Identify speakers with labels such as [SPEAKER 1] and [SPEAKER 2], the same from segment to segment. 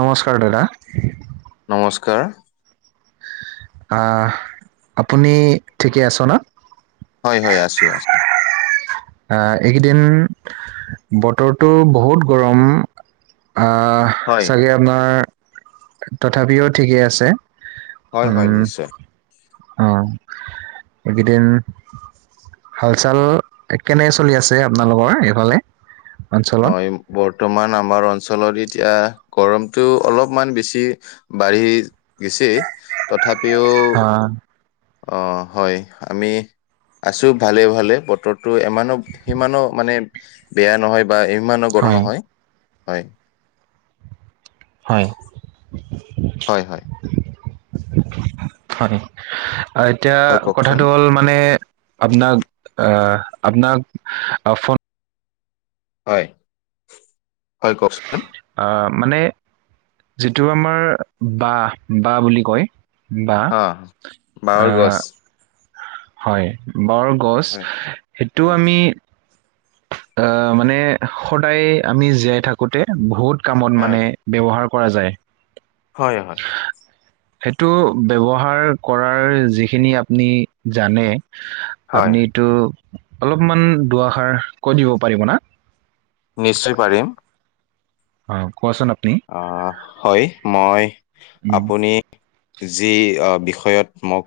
[SPEAKER 1] নমস্কাৰ দাদা।
[SPEAKER 2] নমস্কাৰ।
[SPEAKER 1] আ, আপুনি ঠিকেই আছ না।
[SPEAKER 2] হয়, হয় আছো আছ
[SPEAKER 1] আ, এইকেইদিন বতৰটো বহুত গৰম আ
[SPEAKER 2] হয়
[SPEAKER 1] চাগে আপোনাৰ, তথাপিও ঠিকে আছে।
[SPEAKER 2] হয়, হয় নিশ্চয়।
[SPEAKER 1] অ', এইকেইদিন হাল-চাল কেনে চলি আছে আপোনালোকৰ এইফালে। অঞ্চলত
[SPEAKER 2] হয়, বৰ্তমান আমাৰ অঞ্চলত এতিয়া গৰমটো অলপমান বেছি বাঢ়ি গেছি তথাপিও
[SPEAKER 1] আহ,
[SPEAKER 2] অ', হয় আমি আছো ভালে ভালে বতৰটো এমানো সিমানো মানে বেয়া নহয় বা ইমানো গৰম
[SPEAKER 1] হয়
[SPEAKER 2] নহয়, হয়।
[SPEAKER 1] হয়।
[SPEAKER 2] হয় হয়।
[SPEAKER 1] হয়, এতিয়া
[SPEAKER 2] হয় কওকচোন
[SPEAKER 1] কথাটো হ'ল মানে আপোনাক আহ আপোনাক ফোন
[SPEAKER 2] হয় হয়, কওঁক
[SPEAKER 1] আহ মানে যিটো আমাৰ বাহ, বাহ বুলি কয় বাহ
[SPEAKER 2] অ বাঁহৰ গছ
[SPEAKER 1] আহ হয়, বৰ গছ
[SPEAKER 2] হয়
[SPEAKER 1] সেইটো
[SPEAKER 2] হয়
[SPEAKER 1] আমি আহ মানে সদায় আমি জীয়াই থাকোতে বহুত কামত
[SPEAKER 2] হয়
[SPEAKER 1] মানে ব্যৱহাৰ কৰা যায়।
[SPEAKER 2] হয় হয়।
[SPEAKER 1] [inaudible] সেইটো ব্যৱহাৰ কৰাৰ যিখিনি আপুনি জানে
[SPEAKER 2] হয়
[SPEAKER 1] আপুনিটো অলপমান দুএষাৰ কৈ দিব পাৰিব না।
[SPEAKER 2] নিশ্চয় পাৰিম।
[SPEAKER 1] অঁ, কোৱাচোন আপুনি
[SPEAKER 2] অঁ, হয় মই
[SPEAKER 1] উম,
[SPEAKER 2] আপুনি যি বিষয়ত মোক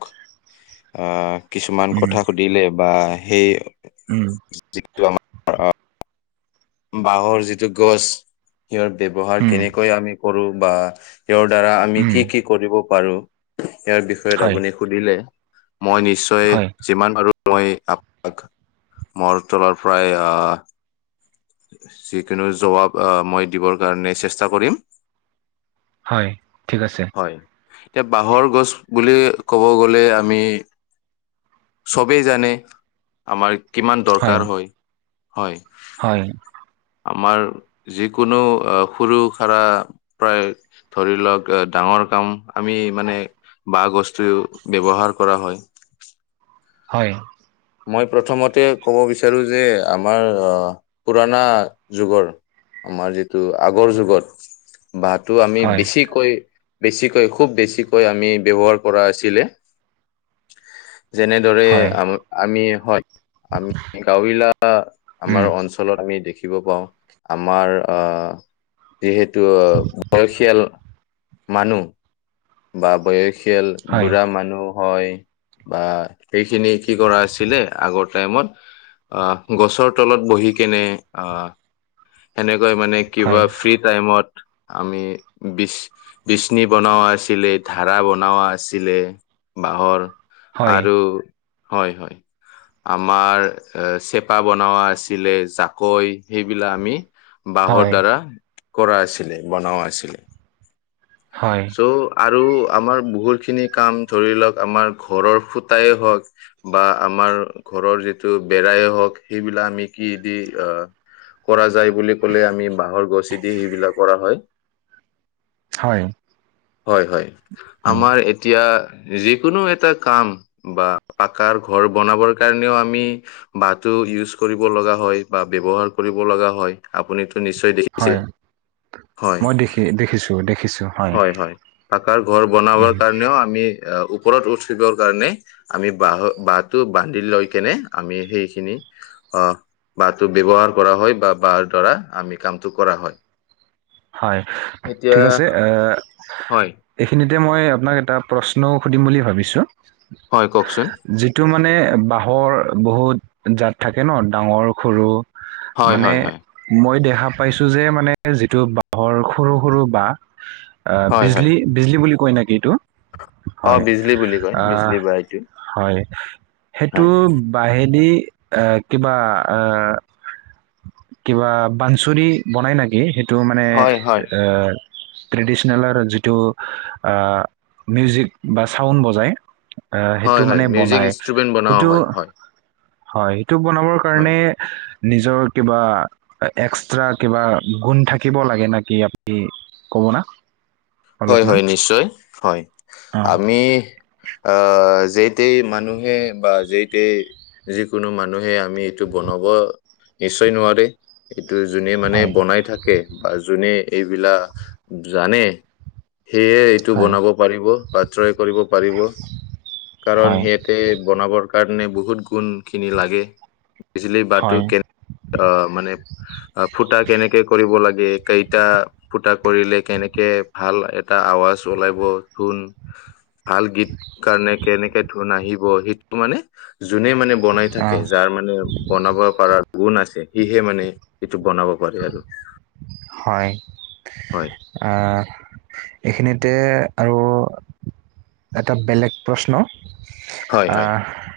[SPEAKER 2] আহ কিছুমান
[SPEAKER 1] উম,
[SPEAKER 2] কথা শু ধিলে বা সেই
[SPEAKER 1] উম।
[SPEAKER 2] [unintelligible] বাহৰ যিটো গছ ইয়াৰ ব্যৱহাৰ
[SPEAKER 1] উম,
[SPEAKER 2] কেনেকৈ আমি কৰো বা তেওঁৰ দ্বাৰা আমি
[SPEAKER 1] উম।
[SPEAKER 2] কি কি কৰিব পাৰো, ইয়াৰ বিষয়ত
[SPEAKER 1] হয়,
[SPEAKER 2] আপুনি সুধিলে মই নিশ্চ
[SPEAKER 1] হয়।
[SPEAKER 2] যিমান পাৰো মই আপোনাক মোৰ তলৰ পৰাই অঁহ যিকোনো জবাব আ, মই দিবৰ কাৰণে চেষ্টা কৰিম।
[SPEAKER 1] হয়, ঠিক আছে।
[SPEAKER 2] হয়, বাঁহৰ বুলি ক'ব গ'লে আমি চবেই জানে, আমাৰ কিমান দৰকাৰ হয়, হয়।
[SPEAKER 1] হয়।
[SPEAKER 2] আমাৰ যিকোনো সৰু সাৰা প্ৰায় ধৰি লওক ডাঙৰ কাম আমি মানে বাঁহ গছটোৱেয়ো ব্যৱহাৰ কৰা হয়।
[SPEAKER 1] হয়।
[SPEAKER 2] মই প্ৰথমতে ক'ব বিচাৰো যে আমাৰ পুৰণা যুগৰ আমাৰ যিটো আগৰ যুগত, বাঁ‌হটো আমি
[SPEAKER 1] হয়,
[SPEAKER 2] বেছি কৈ বেছিকৈ খুব বেছিকৈ আমি ব্যৱহাৰ কৰা আছিলে। যেনেদৰে
[SPEAKER 1] হয়,
[SPEAKER 2] আ আমি হয় আমি গাঁৱিলা
[SPEAKER 1] উম,
[SPEAKER 2] আমাৰ অঞ্চ লত আমি দেখিবলে পাওঁ, আমাৰ আহ যিহেতু বয়সীয়াল মানুহ বা বয়সীয়াল
[SPEAKER 1] হয়,
[SPEAKER 2] বুঢ়া মানুহ হয় বা সেইখিনি কি কৰা আছিলে আগৰ টাইমত আহ গছৰ তলত বহি কেনে আহ সেনেকৈ মানে
[SPEAKER 1] হয়,
[SPEAKER 2] কিবা ফ্ৰী টাইমত আমি বিচ বিচনি বনাৱা আছিলে, ধাৰা বনাৱা আছিলে বাঁহৰ।
[SPEAKER 1] হয়,
[SPEAKER 2] আৰু হয়-হয়। আমাৰ এ চেপা বনোৱা আছিলে, জাকৈ এইবিলাক আমি বাঁহৰ
[SPEAKER 1] হয়,
[SPEAKER 2] দ্বাৰা কৰা আছিলে, বনাৱা আছিলে।
[SPEAKER 1] হয়,
[SPEAKER 2] চ' আৰু আমাৰ বহুতখিনি কাম ধৰি লওক আমাৰ ঘৰৰ খুঁটায়ে হওক বা আমাৰ ঘৰৰ যিটো বেৰায়ে হওক সেইবিলাক আমি কি দি আহ কৰা যায় বুলি ক'লে আমি বাঁহৰ গছেদি সেইবিলাক কৰা হয়।
[SPEAKER 1] হয়।
[SPEAKER 2] হয়-হয়
[SPEAKER 1] উম।
[SPEAKER 2] আমাৰ এতিয়া যিকোনো এটা কাম বা পাকাৰ ঘৰ বনাবৰ কাৰণেও আমি বাহঁ‌টো ইউজ কৰিব লগা হয় বা ব্যৱহাৰ কৰিব লগা হয়। আপুনিটো নিশ্চয়
[SPEAKER 1] হয়
[SPEAKER 2] দেখিছেই। হয়,
[SPEAKER 1] মই দেখি দেখিছো দেখিছো হয়
[SPEAKER 2] হয়-হয় পাকাৰ ঘৰ বনাবৰ
[SPEAKER 1] উম
[SPEAKER 2] কাৰণেও আমি ওপৰত উঠিবৰ কাৰণে আমি বাহ বাহটো বান্ধি লৈ কেনে আমি সেইখিনি অ, বাহটো ব্যৱহাৰ কৰা হয় বা বাহৰ দ্বাৰা আমি কামটো কৰা হয়।
[SPEAKER 1] হয়,
[SPEAKER 2] এতিয়া
[SPEAKER 1] ঠিক আছে এ,
[SPEAKER 2] হয়
[SPEAKER 1] এইখিনিতে মই আপোনাক এটা প্ৰশ্নও সুধিম বুলি ভাবিছোঁ।
[SPEAKER 2] হয় কওকচোন?
[SPEAKER 1] যিটো মানে বাঁহৰ বহুত জাত থাকে ন' ডাঙৰ, সৰু
[SPEAKER 2] হয়
[SPEAKER 1] মানে
[SPEAKER 2] হয় হয়
[SPEAKER 1] মই দেখা পাইছো যে মানে যিটো বাঁহৰ সৰু-সৰু বাঁহ
[SPEAKER 2] হয় হয়
[SPEAKER 1] বিজলী, বিজলী বুলি কয় নেকি এইটো?
[SPEAKER 2] অ
[SPEAKER 1] হয়,
[SPEAKER 2] বিজলী বুলি কয়
[SPEAKER 1] আহ,
[SPEAKER 2] বিজলী বা এইটো
[SPEAKER 1] হয়। সেইটো
[SPEAKER 2] হয়
[SPEAKER 1] বাহেদি আহ, কিবা আহ, কিবা বানচুৰি বনাই নাকি সেইটো মানে
[SPEAKER 2] হয় হয়
[SPEAKER 1] এ ট্ৰেডিচনেলৰ যিটো আ মিউজিক বা চাউণ্ড বজায় আহ
[SPEAKER 2] হয়
[SPEAKER 1] সেইটো
[SPEAKER 2] হয়
[SPEAKER 1] মানে
[SPEAKER 2] মিউজিক
[SPEAKER 1] বনাই,
[SPEAKER 2] ইনষ্ট্ৰুমেণ্ট বনোৱা
[SPEAKER 1] সেইটো
[SPEAKER 2] হয় হয়
[SPEAKER 1] হয়, সেইটো বনাবৰ
[SPEAKER 2] হয়
[SPEAKER 1] কাৰণে নিজৰ কিবা এক্সট্ৰা কিবা গুণ থাকে থাকিব লাগে নাকি, আপুনি ক'ব না?
[SPEAKER 2] হয়
[SPEAKER 1] অলপমান
[SPEAKER 2] -হয়, নিশ্চয় হয়,
[SPEAKER 1] অ
[SPEAKER 2] আমি আহ, যেই তেই মানুহে বা যেই তেই যিকোনো মানুহে আমি এইটো বনাব নিশ্চয় নোৱাৰে। এইটো যোনে মানে
[SPEAKER 1] হয়
[SPEAKER 2] বনাই থাকে বা যোনে এইবিলাক জানে সেয়ে এইটো
[SPEAKER 1] হয়
[SPEAKER 2] বনাব পাৰিব বা ট্ৰাই কৰিব পাৰিব, কাৰণ
[SPEAKER 1] হয়
[SPEAKER 2] সে ইতে বনাবৰ কাৰণে বহুত গুণ খিনি লাগে। বিজিলি
[SPEAKER 1] হয়
[SPEAKER 2] বাঁহটো কেন অ মানে অ ফুটা কেনেকে কৰিব লাগে? কেইটা ফুটা কৰিলে কেনেকে ভাল এটা আৱাজ ওলাব, ধোন ভাল গীত কাৰণে কেনেকে ধোন আহিব সেইটো মানে যোনে মানে বনাই
[SPEAKER 1] অ
[SPEAKER 2] থাকে যাৰ মানে বনাব পাৰা গুণ আছে, সিহে মানে এইটো বনাব পাৰে আৰু
[SPEAKER 1] হয়।
[SPEAKER 2] হয়
[SPEAKER 1] আহ, এইখিনিতে আৰু এটা বেলেগ প্ৰশ্ন
[SPEAKER 2] হয় হয়
[SPEAKER 1] আহ,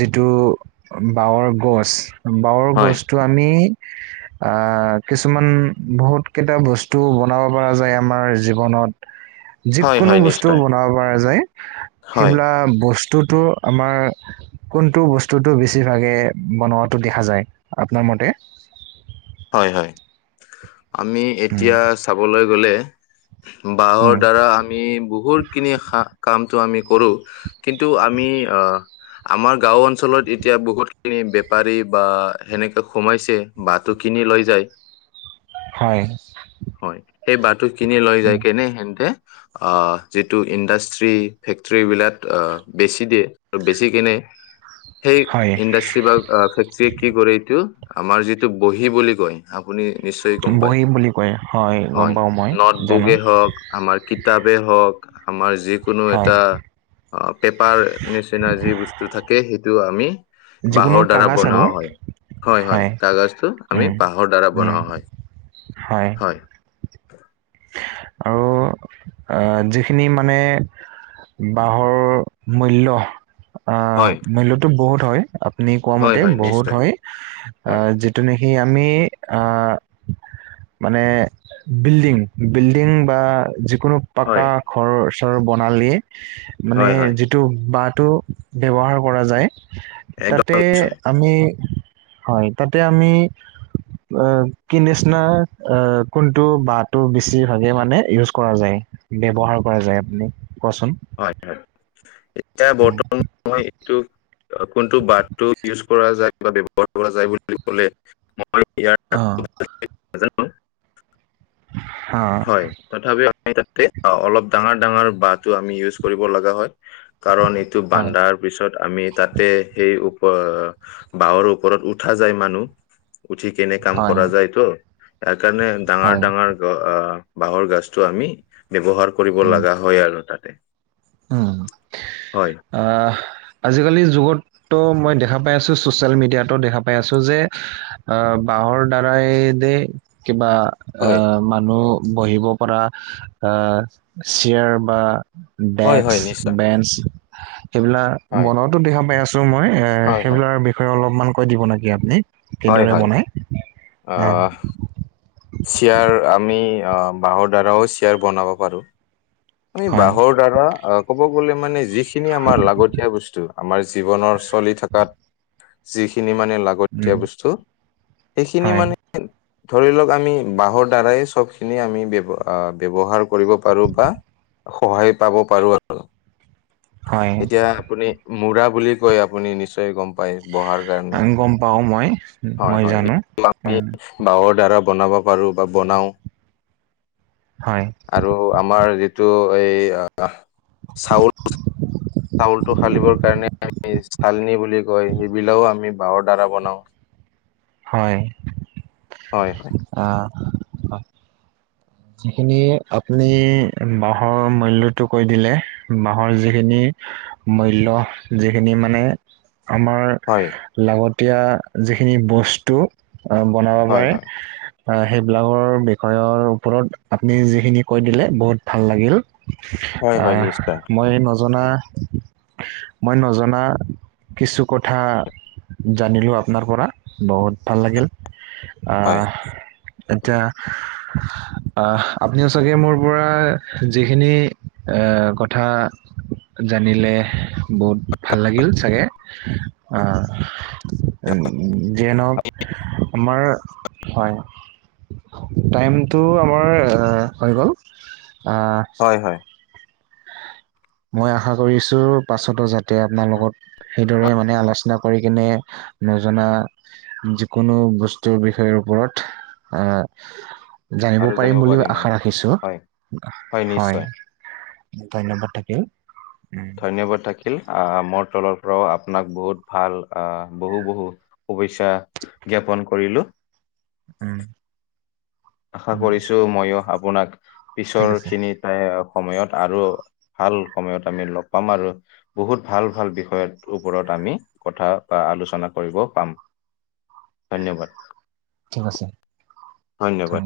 [SPEAKER 1] যিটো বাহঁৰ গছ বাঁহৰ
[SPEAKER 2] হয়
[SPEAKER 1] গছটো আনি আহ কিছু কিছুমান বহুত কেইটা বস্তু বনাব পৰা যায় আমাৰ জীৱনত।
[SPEAKER 2] হয়
[SPEAKER 1] যিকোনো
[SPEAKER 2] হয়
[SPEAKER 1] বস্তু
[SPEAKER 2] নিশ্চয়
[SPEAKER 1] বনাব পৰা যায়
[SPEAKER 2] হয়
[SPEAKER 1] সেইবিলাক বস্তুটো আমাৰ কোনটো বস্তুটো বেছিভাগে বনোৱাটো দেখা যায় আপোনাৰ মতে?
[SPEAKER 2] হয়-হয় আমি
[SPEAKER 1] উম
[SPEAKER 2] এতিয়া চাবলৈ গ'লে বাঁহৰ
[SPEAKER 1] উম
[SPEAKER 2] দ্বাৰা আমি বহুতখিনি কামটো আমি কৰো। কিন্তু আমি আমাৰ গাঁও অঞ্চলত এতিয়া বহুত খিনি বেপাৰী বা সেনেকে সোমাইছে বাট টো কিনি লৈ যায়।
[SPEAKER 1] হয়।
[SPEAKER 2] হয়, সেই বাট কিনি লৈ
[SPEAKER 1] উম
[SPEAKER 2] যায় কেনে হেনতে অ' যিটো ইণ্ডাষ্ট্ৰি ফেক্টৰিবিলাক অ' বেছি দিয়ে। বেছি কিনে সেই
[SPEAKER 1] হয়
[SPEAKER 2] ইণ্ডাষ্ট্ৰি বা ফেক্ট্ৰীয়ে কি কৰে এইটো আমাৰ যিটো বহী বুলি কয় আপুনি নিশ্চয় গম পায়।
[SPEAKER 1] বহী বুলি কয় গম
[SPEAKER 2] হয়
[SPEAKER 1] পাওঁ মই
[SPEAKER 2] নট
[SPEAKER 1] জানো
[SPEAKER 2] বুকে হওঁক আমাৰ কিতাপেই হওঁক আমাৰ যিকোনো
[SPEAKER 1] হয়
[SPEAKER 2] এটা অ' পেপাঁৰ নিচিনা যি বস্তু থাকে সেইটো আমি
[SPEAKER 1] যিকোনো
[SPEAKER 2] বাঁহৰ দ্বাৰা
[SPEAKER 1] কাগজ আৰু
[SPEAKER 2] বনোৱা
[SPEAKER 1] হয়
[SPEAKER 2] হয়-হয়-হয়। কাগজটো
[SPEAKER 1] উম
[SPEAKER 2] আমি বাঁহৰ দ্বাৰা
[SPEAKER 1] উম
[SPEAKER 2] বনোৱা
[SPEAKER 1] হয়
[SPEAKER 2] হয়-হয়।
[SPEAKER 1] আৰু আহ যিখিনি মানে বাঁহৰ মূল্য আহ
[SPEAKER 2] হয়
[SPEAKER 1] মূল্যতো বহুত হয় আপুনি কোৱা
[SPEAKER 2] হয়
[SPEAKER 1] মতে
[SPEAKER 2] হয়
[SPEAKER 1] বহুত
[SPEAKER 2] নিশ্চয়
[SPEAKER 1] হয়
[SPEAKER 2] হয়
[SPEAKER 1] আহ যি তেনেকে আমি আহ মানে বিল্ডিং বিল্ডিং বা যিকোনো পাকা
[SPEAKER 2] হয়
[SPEAKER 1] ঘৰ চৰ বনালে মানে
[SPEAKER 2] হয়,
[SPEAKER 1] যি
[SPEAKER 2] হয়,
[SPEAKER 1] যিটো বাঁহটো ব্যৱহাৰ কৰা যায়
[SPEAKER 2] একদম
[SPEAKER 1] তাতে
[SPEAKER 2] নিশ্চয়।
[SPEAKER 1] আমি হয় তাতে আমি কি নিচিনা আহ কোনটো বাট টো বেছিভাগে মানে ইউজ কৰা যায় ব্যৱহাৰ কৰা যায় আপুনি কোৱাচোন।
[SPEAKER 2] হয়-হয় এতিয়া
[SPEAKER 1] উম,
[SPEAKER 2] বৰ্তমান মই এইটো কোনটো বাথটো কৰা যায় বা ব্যৱহাৰ কৰা যায় বুলি ক'লে, মই ইয়াৰ নামটো
[SPEAKER 1] অ'।
[SPEAKER 2] ভালকে নাজানো।
[SPEAKER 1] অ'।
[SPEAKER 2] হয় তথাপিও আমি তাতে অ' অলপ ডাঙৰ ডাঙৰ বাহটো আমি ইউজ কৰিব লগা হয়। কাৰণ এটো
[SPEAKER 1] হয়
[SPEAKER 2] বানদাৰ পিছত আমি তাতে সেই উপ, বাঁহৰ ওপৰত উঠা যায় মানুহ। উঠি কেনে কাম
[SPEAKER 1] হয়
[SPEAKER 2] কৰা যায়তো, তাৰকাৰণে ডাঙৰ
[SPEAKER 1] হয়
[SPEAKER 2] ডাঙৰ আহ বাঁহৰ গাছটো আমি ব্যৱহাৰ কৰিব
[SPEAKER 1] উম,
[SPEAKER 2] লগা হয় আৰু তাতে।
[SPEAKER 1] উম,
[SPEAKER 2] হয়।
[SPEAKER 1] আহ আজিকালিৰ যুগত তো মই দেখা পাই আছো ছ'চিয়েল মিডিয়াতো দেখা পাই আছো যে, আহ বাঁহৰ দাৰা এই দে, কিবা
[SPEAKER 2] হয়।
[SPEAKER 1] আহ মানুহ বহিব পৰা আহ চেয়াৰ বা
[SPEAKER 2] হয়,
[SPEAKER 1] ডেস্ক,
[SPEAKER 2] হয়, নিশ্চয়।
[SPEAKER 1] বেঞ্চ, সেইবিলাক
[SPEAKER 2] হয়।
[SPEAKER 1] বনোৱাটো দেখা পাই আছো মই
[SPEAKER 2] হয়, হয়।
[SPEAKER 1] সেইবিলাকৰ বিষয়ে অলপমান কৈ দিব নেকি আপুনি
[SPEAKER 2] হয়,
[SPEAKER 1] কিদৰে
[SPEAKER 2] হয়।
[SPEAKER 1] বনাই অ'।
[SPEAKER 2] চিয়াৰ আমি অ' বাঁহৰ দ্বাৰাও চিয়াৰ বনাব পাৰো। আমি
[SPEAKER 1] হয়
[SPEAKER 2] বাঁহৰ দ্বাৰা অ' ক'ব গ'লে মানে যিখিনি আমাৰ লাগতিয়া বস্তু আমাৰ জীৱনৰ চলি থকাত, যিখিনি মানে লাগ তিয়া
[SPEAKER 1] উম,
[SPEAKER 2] বস্তু, সেইখিনি
[SPEAKER 1] হয়,
[SPEAKER 2] মনে ধৰি লওঁক আমি বাহৰ দ্বাৰাই চব খিনি আমি ব্যৱ ব্যৱহাৰ কৰিব পাৰো, বা সহায় পাব পাৰো আৰু।
[SPEAKER 1] হয়।
[SPEAKER 2] এতিয়া আপুনি মুৰাহ বুলি কৈ আপুনি নিশ্চয় গ'ম হয় বহাৰ
[SPEAKER 1] আ,
[SPEAKER 2] কাৰণে,
[SPEAKER 1] গম পাও মই,
[SPEAKER 2] হয়
[SPEAKER 1] মই
[SPEAKER 2] হয়
[SPEAKER 1] জানো উম,
[SPEAKER 2] আমি বাহৰ দ্বাৰা বনাব পাৰো বা বনাওঁ।
[SPEAKER 1] হয়।
[SPEAKER 2] আৰু আমাৰ যিটো এই আহ চাউল চাউলটো ফালিবৰ কাৰণে আমি চালনি বুলি কয় সেইবিলাকও আমি বাহৰ দ্বাৰা বনাও।
[SPEAKER 1] হয়।
[SPEAKER 2] হয় হয়।
[SPEAKER 1] আহ। যিখিনি আপুনি বাহৰ মূল্যটো কৈ দিলে, বাহৰ যিখিনি মূল্য যিখিনি মানে, আমাৰ
[SPEAKER 2] হয়।
[SPEAKER 1] লাগতিয়া যিখিনি বস্তু, আহ বনাব
[SPEAKER 2] হয়
[SPEAKER 1] পাৰে।
[SPEAKER 2] হয়
[SPEAKER 1] আহ সেইবিলাকৰ বিষয়ৰ ওপৰত আপুনি যিখিনি কৈ দিলে বহুত ভাল লাগিল।
[SPEAKER 2] হয় হয়
[SPEAKER 1] আহ
[SPEAKER 2] নিশ্চয়
[SPEAKER 1] মই নজনা মই নজনা, কিছু কথা জানিলো আপনাৰ পৰা, বহুত ভাল লাগিল।
[SPEAKER 2] হয়
[SPEAKER 1] আহ, এতিয়া আহ আপুনিও চাগে মোৰ পৰা যিখিনি এ কথা জানিলে বহুত ভাল লাগিল চাগে, আহ। উম, যিয়ে নহওঁক আমাৰ, হয়, টাইম টো আমাৰ আহ হৈ গ'ল, আহ।
[SPEAKER 2] হয় হয়
[SPEAKER 1] মই আশা কৰিছো পাছতো যাতে আপোনাৰ লগত, সেইদৰে
[SPEAKER 2] হয়
[SPEAKER 1] মানে আলোচনা কৰি কিনে, নজনা যিকোনো বস্তুৰ বিষয়ৰ ওপৰত আহ। জানিব পাৰিম বুলি আশা ৰাখিছো,
[SPEAKER 2] হয়
[SPEAKER 1] হয়। থ ধন্যবাদ থাকিল।
[SPEAKER 2] ধন্যবাদ থাকিল, অঁ মোৰ তলৰ পৰাও আপোনাক বহুত ভাল বহু বহু। শুভেচ্ছা জ্ঞাপন কৰিলো।
[SPEAKER 1] আঁহ।
[SPEAKER 2] আশা কৰিছো মইয়ো আপোনাক
[SPEAKER 1] ঠিক
[SPEAKER 2] পিছৰ
[SPEAKER 1] আছে
[SPEAKER 2] খিনিত আশা কৰিছো মইয়ো আপোনাক পিছৰ খিনিত এ সময়ত আৰু ভাল সময়ত আমি লগ পাম আৰু। বহুত ভাল ভাল বিষয়ৰ ওপৰত আমি কথা বা আলোচনা কৰিব পাম। ধন্যবাদ।
[SPEAKER 1] ঠিক আছে।
[SPEAKER 2] ধন্যবাদ।